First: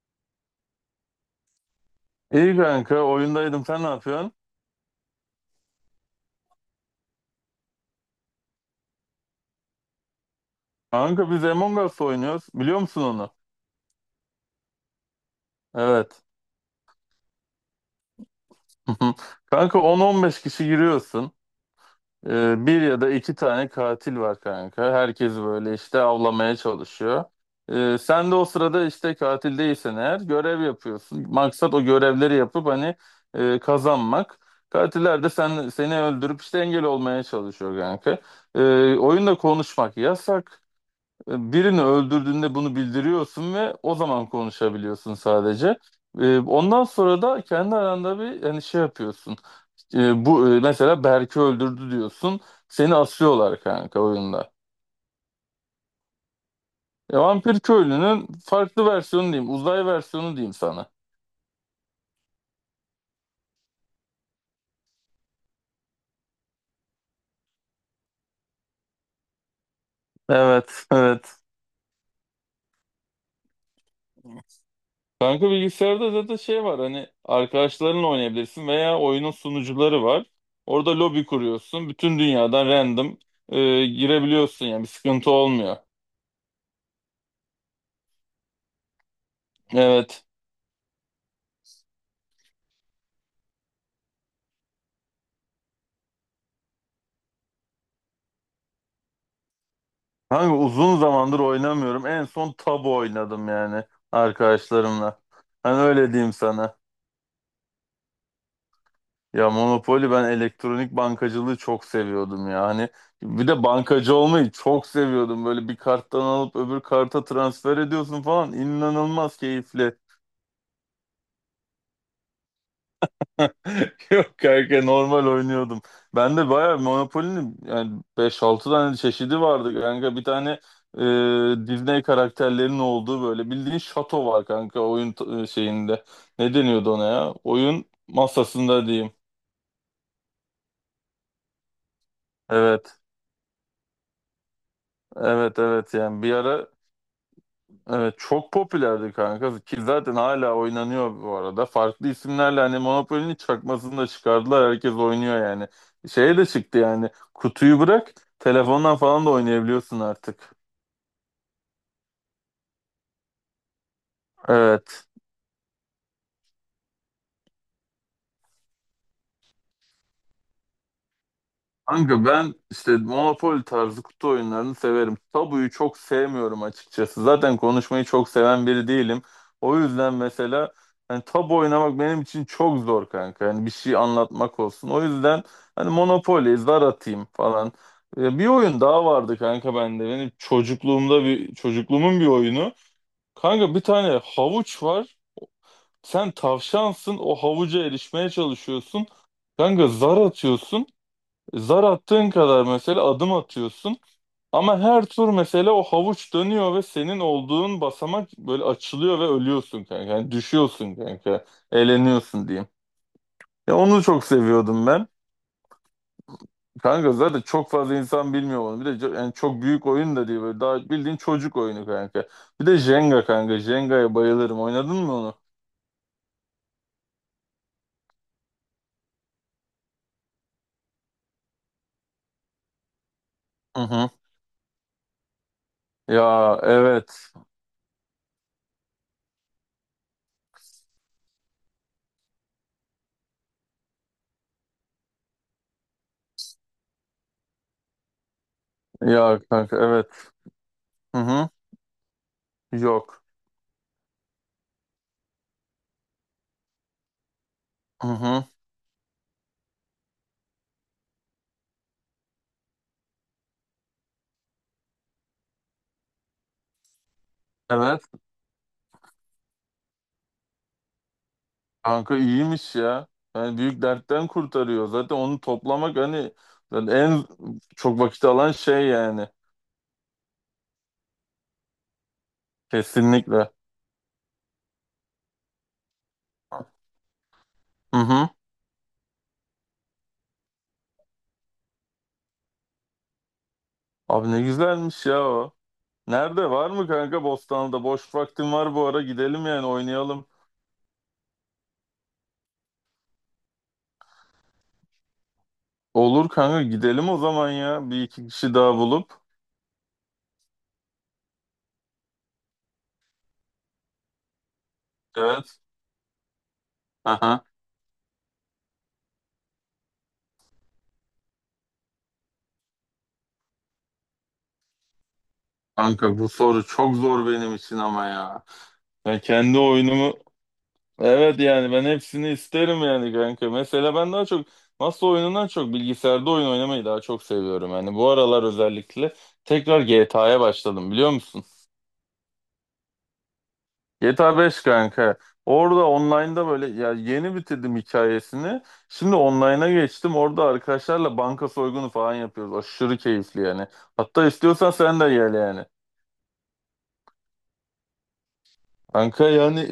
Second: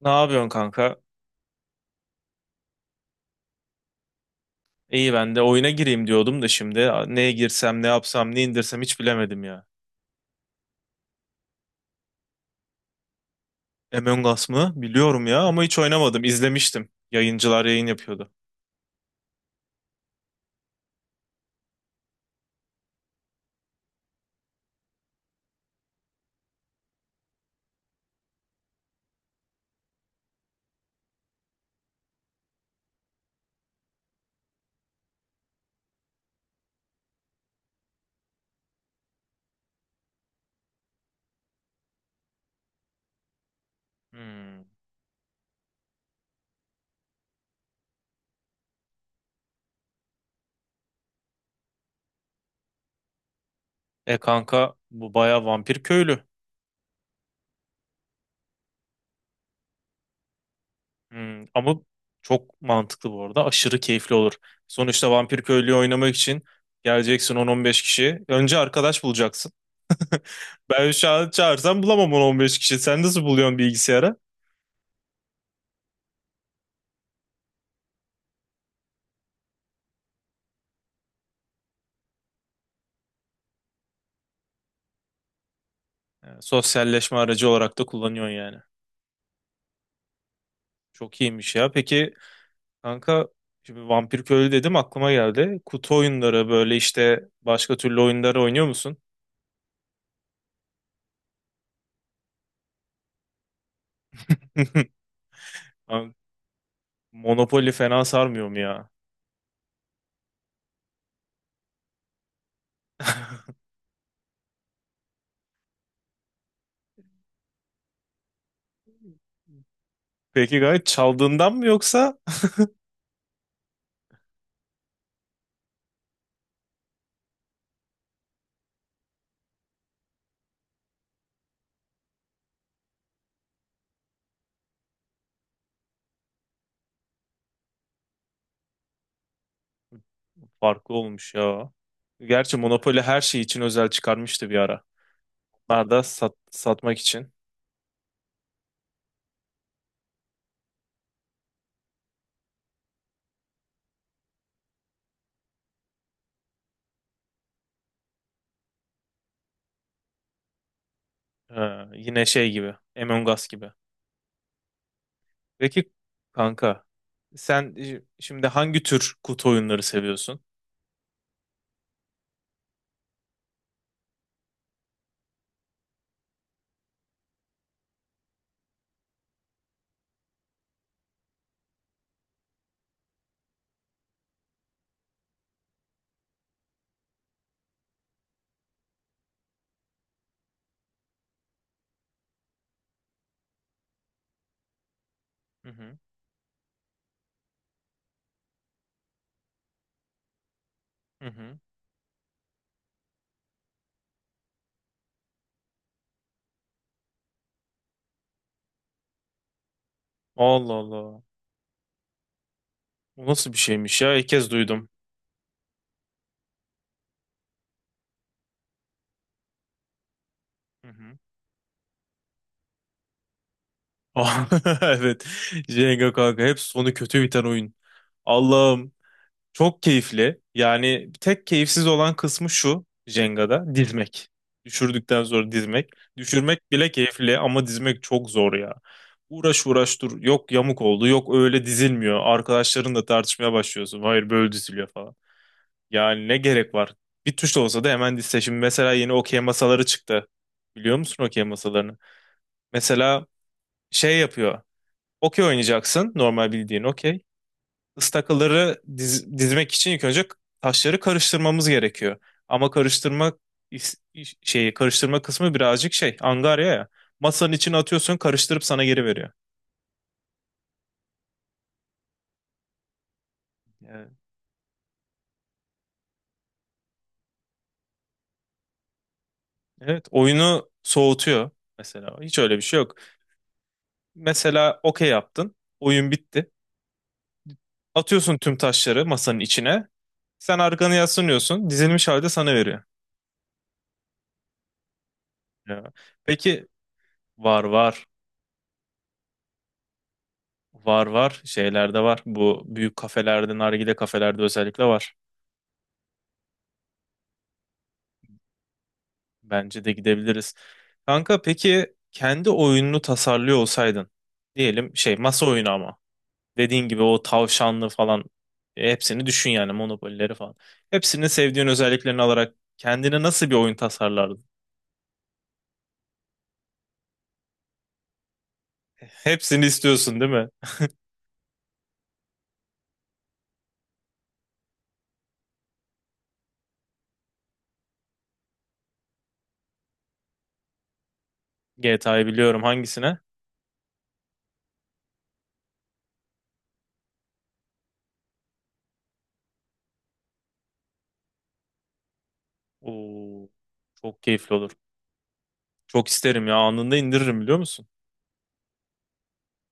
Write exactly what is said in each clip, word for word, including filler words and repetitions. Ne yapıyorsun kanka? İyi kanka oyundaydım, sen ne yapıyorsun? İyi ben de oyuna gireyim diyordum da şimdi neye girsem, ne yapsam, ne indirsem hiç bilemedim ya. Kanka biz Among Us oynuyoruz, biliyor musun onu? Among Us mı? Biliyorum ya ama hiç oynamadım. Evet. İzlemiştim. Yayıncılar yayın yapıyordu. Kanka on on beş kişi giriyorsun. Ee, bir ya da iki tane katil var kanka. Herkes böyle işte avlamaya çalışıyor. Ee, sen de o sırada işte katil değilsen eğer görev yapıyorsun. Maksat o görevleri yapıp hani e, kazanmak. Katiller de sen, seni öldürüp işte engel olmaya çalışıyor kanka. Ee, Oyunda konuşmak yasak. Birini öldürdüğünde bunu bildiriyorsun ve o zaman Hmm. konuşabiliyorsun sadece. Ee, Ondan sonra da kendi aranda bir hani şey yapıyorsun. Ee, Bu e, mesela Berk'i öldürdü diyorsun. Seni asıyorlar kanka E oyunda. kanka bu baya vampir köylü. E, Vampir köylünün farklı versiyonu diyeyim, uzay versiyonu diyeyim sana. Hmm. Ama çok mantıklı bu arada. Aşırı keyifli olur. Sonuçta vampir köylüyü oynamak için geleceksin on on beş kişi. Önce arkadaş bulacaksın. Evet, Ben şu an evet. çağırsam bulamam on on beş kişi. Sen nasıl buluyorsun bilgisayara? Kanka bilgisayarda zaten şey var, hani arkadaşlarınla oynayabilirsin veya oyunun sunucuları var. Orada lobi kuruyorsun. Bütün dünyadan random e, girebiliyorsun, yani bir sıkıntı olmuyor. Sosyalleşme aracı olarak da kullanıyorsun yani. Evet. Çok iyiymiş ya. Peki kanka şimdi Vampir Köylü dedim aklıma geldi. Kutu oyunları böyle işte başka türlü oyunları oynuyor musun? Hangi uzun zamandır oynamıyorum. En son tabu oynadım, yani arkadaşlarımla. Hani öyle Abi, diyeyim sana. Monopoly fena sarmıyor mu ya? Ya Monopoly, ben elektronik bankacılığı çok seviyordum ya. Hani bir de bankacı olmayı çok seviyordum. Böyle bir karttan alıp öbür karta transfer ediyorsun falan. İnanılmaz keyifli. Peki gayet çaldığından mı yoksa? Yok kanka, normal oynuyordum. Ben de bayağı Monopoly'nin yani beş altı tane çeşidi vardı kanka. Bir tane e, Disney karakterlerinin olduğu, böyle bildiğin şato var kanka oyun t- e, şeyinde. Ne deniyordu ona ya? Oyun masasında diyeyim. Farklı olmuş ya. Gerçi Evet, Monopoly her şey için özel çıkarmıştı bir ara. evet, Onlar evet, da yani bir sat- ara satmak için. evet çok popülerdi kanka ki zaten hala oynanıyor bu arada. Farklı isimlerle hani Monopoly'nin çakmasını da çıkardılar. Herkes oynuyor yani. Şeye de çıktı yani. Kutuyu bırak, telefondan falan da oynayabiliyorsun artık. Ha, yine şey gibi. Among Us gibi. Evet. Peki kanka sen şi- şimdi hangi tür kutu oyunları seviyorsun? Kanka ben işte Monopoly tarzı kutu oyunlarını severim. Tabuyu çok sevmiyorum açıkçası. Zaten konuşmayı çok seven biri değilim. O yüzden mesela hani tabu oynamak benim için çok zor kanka. Yani bir şey anlatmak olsun. O yüzden hani Monopoly, zar atayım falan. Ee, Bir oyun daha vardı kanka bende. Benim çocukluğumda bir çocukluğumun bir oyunu. Kanka bir tane havuç var. Hı hı. Sen tavşansın. O havuca erişmeye çalışıyorsun. Kanka zar atıyorsun. Hı hı. Zar attığın kadar mesela adım atıyorsun, ama her tur mesela o havuç dönüyor ve senin olduğun basamak böyle açılıyor ve ölüyorsun kanka. Yani Allah düşüyorsun Allah. kanka. Eğleniyorsun diyeyim. Bu nasıl bir Ya şeymiş onu ya? çok İlk kez seviyordum duydum. ben. Kanka zaten çok fazla insan bilmiyor onu. Bir de co- yani çok büyük oyun da değil, böyle Hı daha bildiğin hı. çocuk oyunu kanka. Bir de Jenga kanka. Jenga'ya Ah, bayılırım. Oynadın mı evet. onu? Jenga kanka hep sonu kötü biten oyun. Allah'ım. Çok keyifli. Yani tek keyifsiz olan kısmı şu Jenga'da Hı hı. dizmek. Düşürdükten sonra dizmek. Ya Düşürmek bile evet. keyifli ama dizmek çok zor ya. Uğraş uğraş dur. Yok yamuk oldu. Yok öyle dizilmiyor. Arkadaşlarınla tartışmaya başlıyorsun. Hayır böyle diziliyor falan. Yani ne gerek var? Bir tuşla olsa da hemen dizse. Şimdi mesela yeni okey Ya kanka masaları çıktı. evet. Biliyor Hı musun okey hı. masalarını? Yok. Mesela şey yapıyor. Okey oynayacaksın. Normal bildiğin okey Hı hı. ıstakaları diz- dizmek için ilk önce taşları karıştırmamız gerekiyor. Ama karıştırma is- iş- şeyi karıştırma kısmı birazcık şey angarya ya. Masanın içine Evet. atıyorsun karıştırıp sana geri veriyor. Kanka iyiymiş ya. Yani büyük Evet. dertten kurtarıyor. Zaten onu toplamak hani zaten en çok vakit alan şey yani. Evet oyunu soğutuyor mesela. Hiç öyle bir şey yok. Kesinlikle. Mesela okey yaptın. Oyun bitti. Hı hı. Atıyorsun tüm taşları masanın içine. Sen arkanı yaslanıyorsun. Dizilmiş halde sana veriyor. Abi ne güzelmiş ya o. Ya. Nerede Peki var mı kanka, var Bostanlı'da? var. Boş vaktim var bu ara, gidelim yani oynayalım. Var var. Şeylerde var. Bu büyük kafelerde, nargile kafelerde özellikle var. Olur kanka, gidelim o zaman ya. Bir iki kişi daha bulup. Bence de gidebiliriz. Kanka peki kendi oyununu tasarlıyor olsaydın diyelim şey masa Evet. oyunu ama dediğin gibi o Aha. tavşanlı falan e, hepsini düşün yani Monopoly'leri falan. Hepsini sevdiğin özelliklerini alarak kendine nasıl bir oyun tasarlardın? Kanka bu soru çok zor benim için ama ya. Ben kendi Hepsini oyunumu istiyorsun değil mi? evet yani ben hepsini isterim yani kanka. Mesela ben daha çok masa oyunundan çok bilgisayarda oyun oynamayı daha çok seviyorum. Yani bu aralar özellikle tekrar G T A'ya başladım, biliyor musun? G T A'yı biliyorum hangisine? G T A beş kanka. Orada online'da böyle, ya yeni bitirdim hikayesini. Şimdi online'a geçtim. Orada arkadaşlarla banka soygunu falan yapıyoruz. Aşırı keyifli Oo, yani. çok Hatta keyifli olur. istiyorsan sen de gel yani. Çok isterim ya anında indiririm biliyor musun? Kanka yani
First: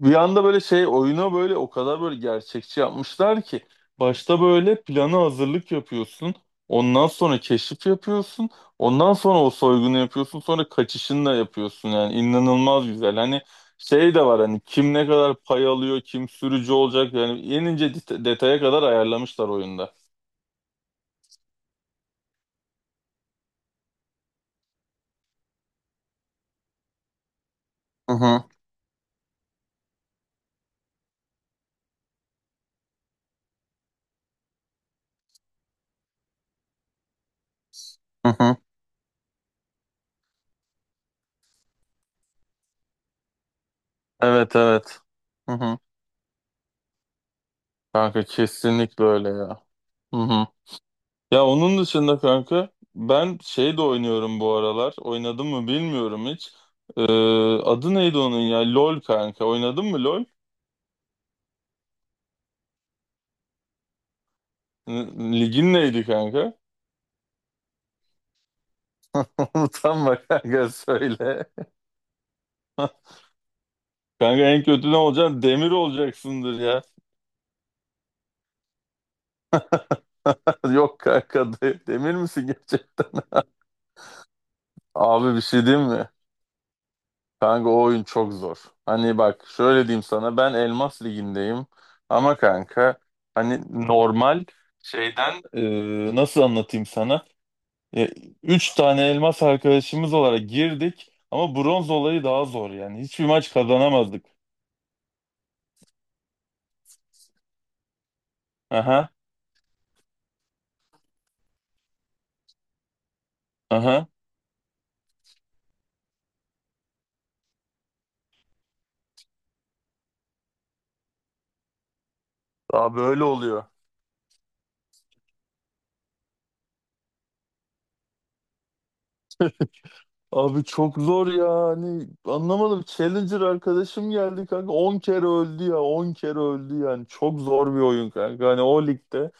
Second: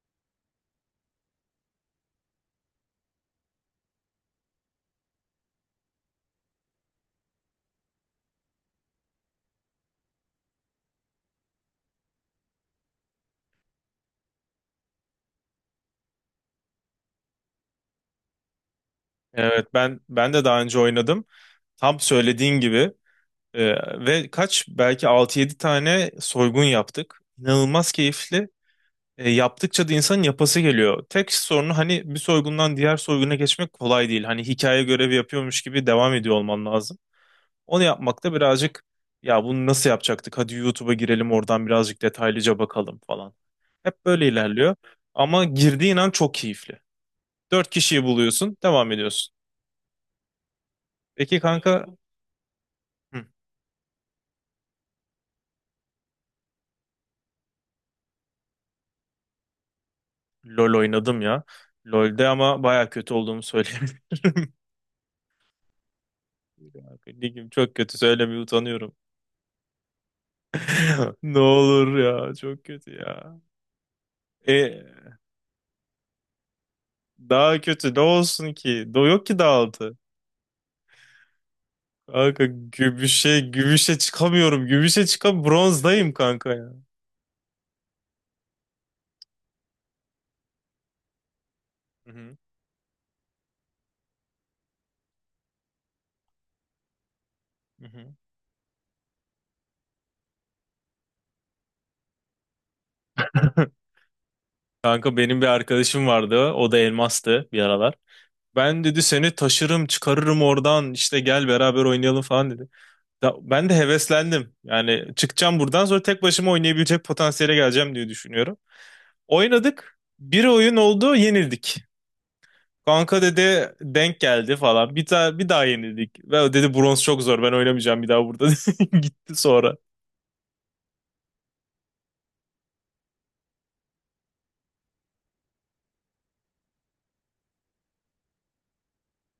bir anda böyle şey, oyuna böyle o kadar böyle gerçekçi yapmışlar ki başta böyle plana hazırlık yapıyorsun. Ondan sonra keşif yapıyorsun. Ondan sonra o soygunu yapıyorsun. Sonra kaçışını da yapıyorsun. Yani inanılmaz güzel. Hani şey de var, hani kim ne kadar pay alıyor, kim sürücü olacak. Yani en ince det- detaya kadar ayarlamışlar Evet oyunda. ben ben de daha önce oynadım. Tam söylediğin gibi Ee, ve kaç belki altı yedi tane soygun yaptık. İnanılmaz Hı hı, keyifli. Ee, yaptıkça da insanın yapası geliyor. Tek sorunu hani bir soygundan diğer soyguna geçmek kolay değil. Hani hikaye görevi yapıyormuş gibi devam ediyor olman lazım. Onu hı yapmakta hı. birazcık ya bunu nasıl yapacaktık? Hadi YouTube'a girelim oradan birazcık detaylıca bakalım falan. Hep böyle Evet, ilerliyor. evet. Ama Hı hı. girdiğin an çok keyifli. Dört kişiyi Kanka buluyorsun, devam kesinlikle öyle ediyorsun. ya. Hı hı. Peki Ya onun kanka, dışında kanka hı. ben şey de oynuyorum bu aralar. Oynadım mı bilmiyorum hiç. Ee, Adı neydi onun ya? LOL kanka. Oynadın mı LOL? LoL oynadım ya. lolde ama baya kötü olduğumu söyleyebilirim. N- Ligin neydi kanka? Ligim çok kötü söylemeye utanıyorum. Utanma kanka, Ne söyle. olur ya çok kötü ya. Kanka en kötü ne E olacaksın? Demir olacaksındır ya. daha kötü ne olsun ki? Do yok ki daha altı. Yok kanka, de- demir Kanka misin gerçekten? gümüşe gümüşe çıkamıyorum. Gümüşe Abi bir çıkam şey diyeyim mi? bronzdayım kanka ya. Kanka o oyun çok zor. Hani bak şöyle diyeyim sana, ben Elmas Ligi'ndeyim Hı hı, ama kanka hani normal şeyden e, nasıl anlatayım sana? hı E, hı. üç tane elmas arkadaşımız olarak girdik ama bronz olayı daha zor yani. Hiçbir maç kazanamazdık. Kanka benim bir arkadaşım vardı. O da elmastı bir aralar. Ben dedi Aha, seni taşırım çıkarırım oradan işte gel beraber oynayalım falan dedi. Da- ben de aha. heveslendim. Yani çıkacağım buradan sonra tek başıma oynayabilecek potansiyele geleceğim diye düşünüyorum. Oynadık. Bir oyun oldu, yenildik. Daha Kanka böyle oluyor. dedi denk geldi falan. Bir daha bir daha yenildik. Ve o dedi bronz çok zor. Ben oynamayacağım bir daha burada. Gitti sonra. Abi çok zor ya, hani anlamadım. Challenger arkadaşım geldi kanka, on kere öldü ya, on kere öldü yani. Çok zor bir oyun kanka hani o ligde.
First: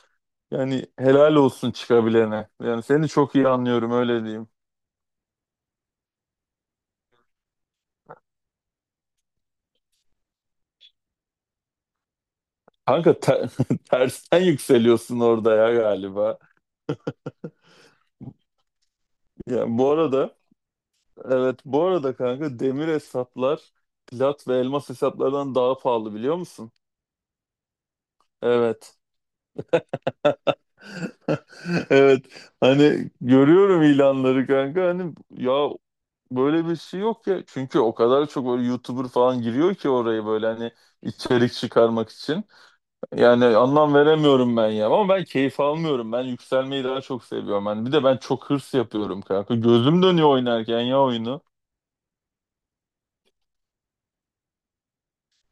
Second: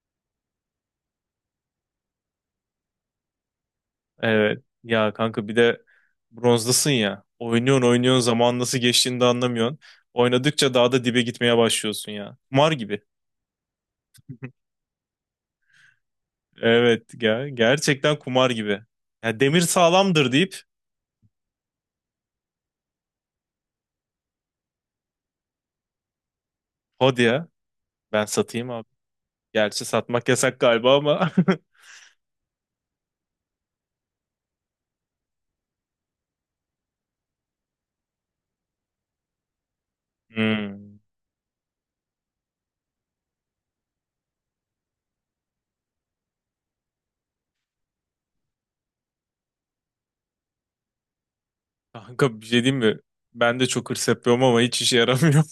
Yani helal olsun çıkabilene. Yani seni çok iyi anlıyorum, öyle diyeyim. Evet. Ya kanka bir de bronzdasın ya. Oynuyorsun oynuyorsun zaman nasıl geçtiğini de anlamıyorsun. Oynadıkça daha da dibe gitmeye başlıyorsun ya. Kumar gibi. Kanka te- tersten yükseliyorsun orada ya galiba. Evet ya gerçekten kumar gibi. Ya demir Yani bu sağlamdır arada deyip evet bu arada kanka demir hesaplar plat ve elmas hesaplardan daha pahalı, biliyor musun? hadi ya. Ben satayım abi. Evet. Gerçi satmak yasak galiba ama. Evet. Hani görüyorum ilanları kanka, hani ya böyle bir şey yok ya. Çünkü o kadar çok böyle YouTuber falan giriyor ki oraya, böyle hani Hmm. içerik çıkarmak için. Yani anlam veremiyorum ben ya. Ama ben keyif almıyorum. Ben yükselmeyi daha çok seviyorum. Ben, bir de ben çok hırs yapıyorum kanka. Gözüm dönüyor oynarken ya oyunu. Kanka bir şey diyeyim mi? Ben de çok hırs yapıyorum ama hiç işe yaramıyor.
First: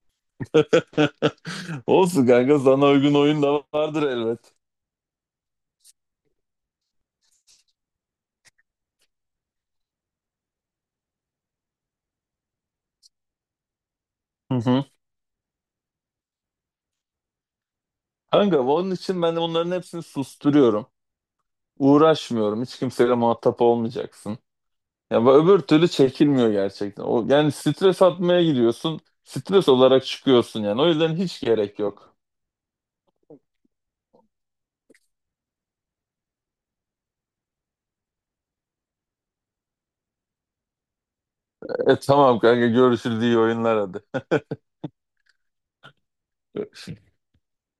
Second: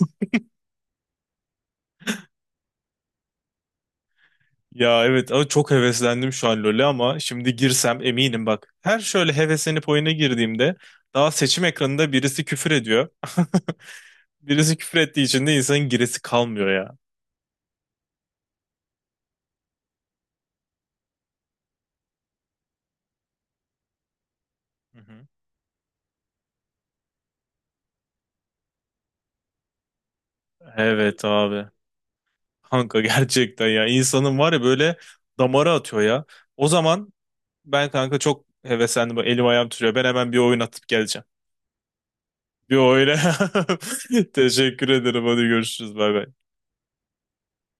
Olsun kanka, sana uygun oyun da vardır elbet. Ya evet ama çok heveslendim şu an LoL'e ama şimdi girsem eminim bak. Her şöyle heveslenip oyuna girdiğimde daha seçim ekranında birisi küfür ediyor. Hı Birisi hı. küfür ettiği için de insanın giresi kalmıyor ya. Kanka onun için ben de bunların hepsini susturuyorum. Uğraşmıyorum. Hiç kimseyle muhatap olmayacaksın. Hı Ya hı. bu öbür türlü çekilmiyor gerçekten. O yani, stres atmaya gidiyorsun. Stres olarak çıkıyorsun yani. O yüzden Evet hiç abi. gerek yok. Kanka gerçekten ya insanın var ya böyle damara atıyor ya. O zaman ben kanka çok heveslendim. Bak elim ayağım tutuyor. Ben hemen bir oyun atıp geleceğim. E, tamam kanka, Bir oyuna. görüşürüz, iyi oyunlar, hadi. Teşekkür ederim. Hadi görüşürüz. Bay bay.